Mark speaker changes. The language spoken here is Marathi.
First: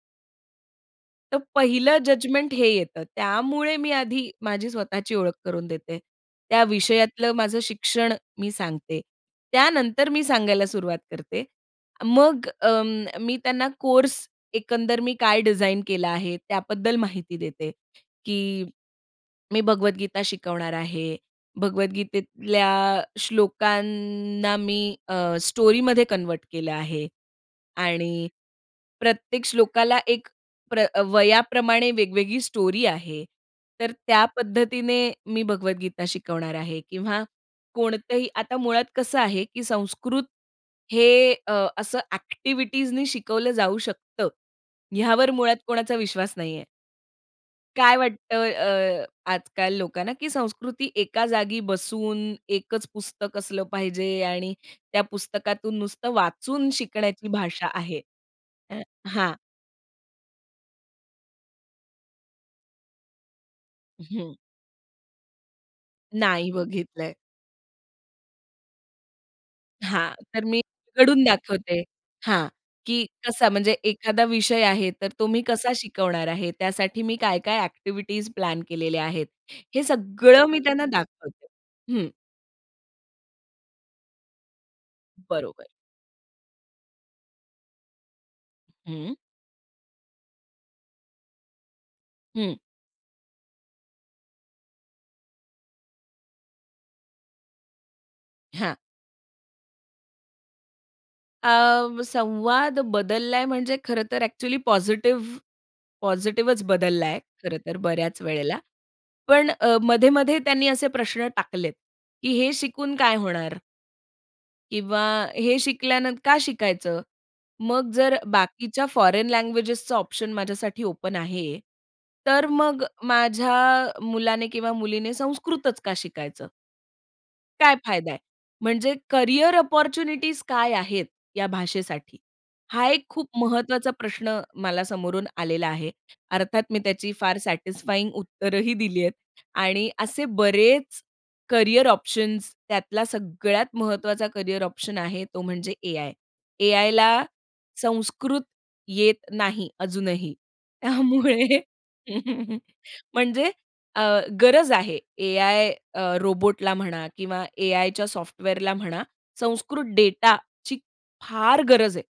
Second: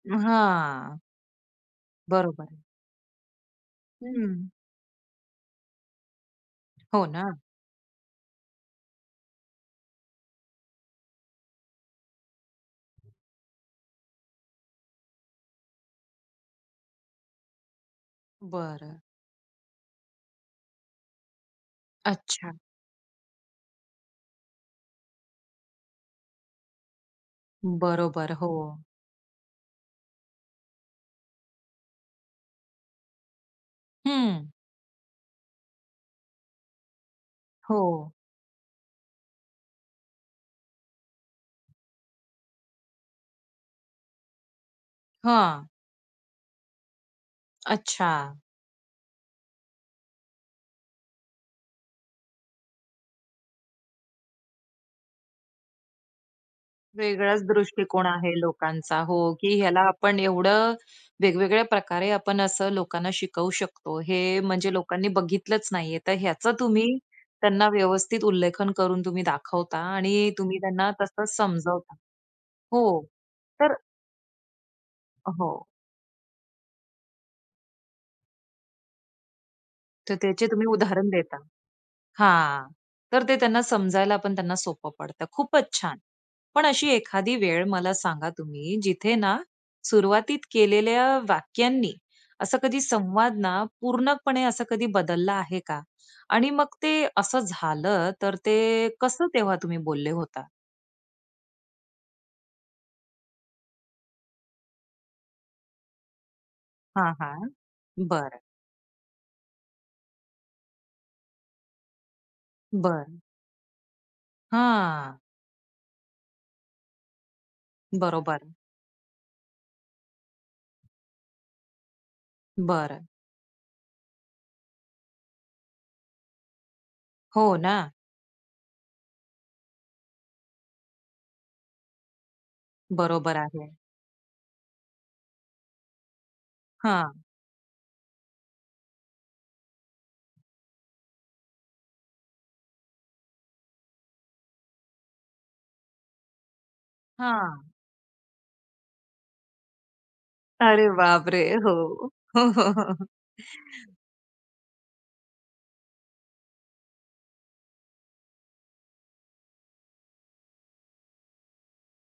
Speaker 1: हां.
Speaker 2: तर पहिलं
Speaker 1: बरोबर
Speaker 2: जजमेंट
Speaker 1: आहे.
Speaker 2: हे येतं. त्यामुळे मी आधी
Speaker 1: हं.
Speaker 2: माझी स्वतःची ओळख करून देते. त्या
Speaker 1: हो
Speaker 2: विषयातलं
Speaker 1: ना.
Speaker 2: माझं शिक्षण मी सांगते. त्यानंतर मी सांगायला सुरुवात करते. मग अ, मी त्यांना कोर्स एकंदर मी काय डिझाइन केला आहे? त्याबद्दल माहिती देते, की
Speaker 1: बरं.
Speaker 2: मी भगवद्गीता शिकवणार आहे.
Speaker 1: अच्छा.
Speaker 2: भगवद्गीतेतल्या श्लोकांना मी अ, स्टोरीमध्ये कन्व्हर्ट केलं आहे आणि,
Speaker 1: बरोबर, हो.
Speaker 2: प्रत्येक श्लोकाला एक प्र वयाप्रमाणे वेगवेगळी स्टोरी आहे. तर त्या
Speaker 1: हं.
Speaker 2: पद्धतीने मी भगवद्गीता शिकवणार आहे किंवा
Speaker 1: हो.
Speaker 2: कोणतंही आता मुळात कसं आहे, कि संस्कृत हे अ, असं ॲक्टिव्हिटीजनी शिकवलं जाऊ शकतं. ह्यावर मुळात
Speaker 1: हां.
Speaker 2: कोणाचा विश्वास नाहीये. काय
Speaker 1: अच्छा.
Speaker 2: वाटतं? अ, आजकाल लोकांना की संस्कृती एका जागी बसून, एकच पुस्तक असलं पाहिजे आणि त्या पुस्तकातून नुसतं वाचून शिकण्याची
Speaker 1: वेगळाच
Speaker 2: भाषा आहे.
Speaker 1: दृष्टिकोन आहे
Speaker 2: अ
Speaker 1: लोकांचा हो,
Speaker 2: हां.
Speaker 1: की ह्याला आपण एवढं वेगवेगळ्या प्रकारे आपण असं लोकांना शिकवू शकतो,
Speaker 2: हं.
Speaker 1: हे म्हणजे लोकांनी बघितलंच नाहीये. तर
Speaker 2: नाही
Speaker 1: ह्याचं तुम्ही
Speaker 2: बघितलंय.
Speaker 1: त्यांना व्यवस्थित उल्लेखन करून तुम्ही दाखवता
Speaker 2: हां,
Speaker 1: आणि
Speaker 2: तर
Speaker 1: तुम्ही
Speaker 2: मी
Speaker 1: त्यांना
Speaker 2: उघडून
Speaker 1: तसंच
Speaker 2: दाखवते
Speaker 1: समजवता
Speaker 2: हां,
Speaker 1: हो,
Speaker 2: की कसा म्हणजे
Speaker 1: तर
Speaker 2: एखादा विषय आहे तर तो मी
Speaker 1: हो.
Speaker 2: कसा शिकवणार आहे? त्यासाठी मी काय-काय ॲक्टिव्हिटीज प्लॅन केलेल्या आहेत, हे
Speaker 1: तर
Speaker 2: सगळं
Speaker 1: त्याचे
Speaker 2: मी
Speaker 1: तुम्ही
Speaker 2: त्यांना
Speaker 1: उदाहरण देता.
Speaker 2: दाखवते, हं.
Speaker 1: हां, तर ते त्यांना समजायला पण त्यांना सोपं पडतं,
Speaker 2: बरोबर.
Speaker 1: खूपच छान. पण अशी एखादी वेळ मला सांगा तुम्ही
Speaker 2: हं.
Speaker 1: जिथे ना, सुरुवातीत केलेल्या वाक्यांनी
Speaker 2: हं.
Speaker 1: असा कधी संवाद ना, पूर्णपणे असा कधी बदलला आहे का? आणि मग ते असं झालं, तर
Speaker 2: हां.
Speaker 1: ते कसं तेव्हा तुम्ही बोलले होता?
Speaker 2: अ, संवाद बदललाय म्हणजे खरंतर ॲक्चुअली पॉझिटिव्ह पॉझिटिव्हच
Speaker 1: हां,
Speaker 2: बदललाय
Speaker 1: हां,
Speaker 2: खरंतर बऱ्याच
Speaker 1: बरं.
Speaker 2: वेळेला. पण अ, मध्ये-मध्ये त्यांनी असे प्रश्न टाकलेत, की हे शिकून काय
Speaker 1: बरं.
Speaker 2: होणार? किंवा
Speaker 1: हां.
Speaker 2: हे शिकल्यानंतर, का शिकायचं? मग जर
Speaker 1: बरोबर.
Speaker 2: बाकीच्या फॉरेन लँग्वेजेसचा ऑप्शन माझ्यासाठी ओपन आहे तर मग
Speaker 1: बरं.
Speaker 2: माझ्या मुलाने किंवा मुलीने संस्कृतच का शिकायचं?
Speaker 1: हो
Speaker 2: काय
Speaker 1: ना.
Speaker 2: फायदा आहे? म्हणजे करियर अपॉर्च्युनिटीज काय आहेत, या भाषेसाठी? हा एक खूप
Speaker 1: बरोबर आहे.
Speaker 2: महत्वाचा प्रश्न मला समोरून आलेला आहे. अर्थात मी त्याची
Speaker 1: हां.
Speaker 2: फार सॅटिस्फाइंग उत्तरही दिली आहेत आणि असे बरेच करियर ऑप्शन्स त्यातला सगळ्यात महत्वाचा करियर ऑप्शन आहे तो म्हणजे ए-आय. ए-आयला
Speaker 1: हां.
Speaker 2: संस्कृत येत नाही अजूनही
Speaker 1: अरे बापरे!
Speaker 2: त्यामुळे
Speaker 1: हो. हो, हो, हो.
Speaker 2: म्हणजे अ, गरज आहे ए-आय अ, रोबोटला म्हणा किंवा ए-आयच्या सॉफ्टवेअरला म्हणा संस्कृत डेटाची फार गरज आहे.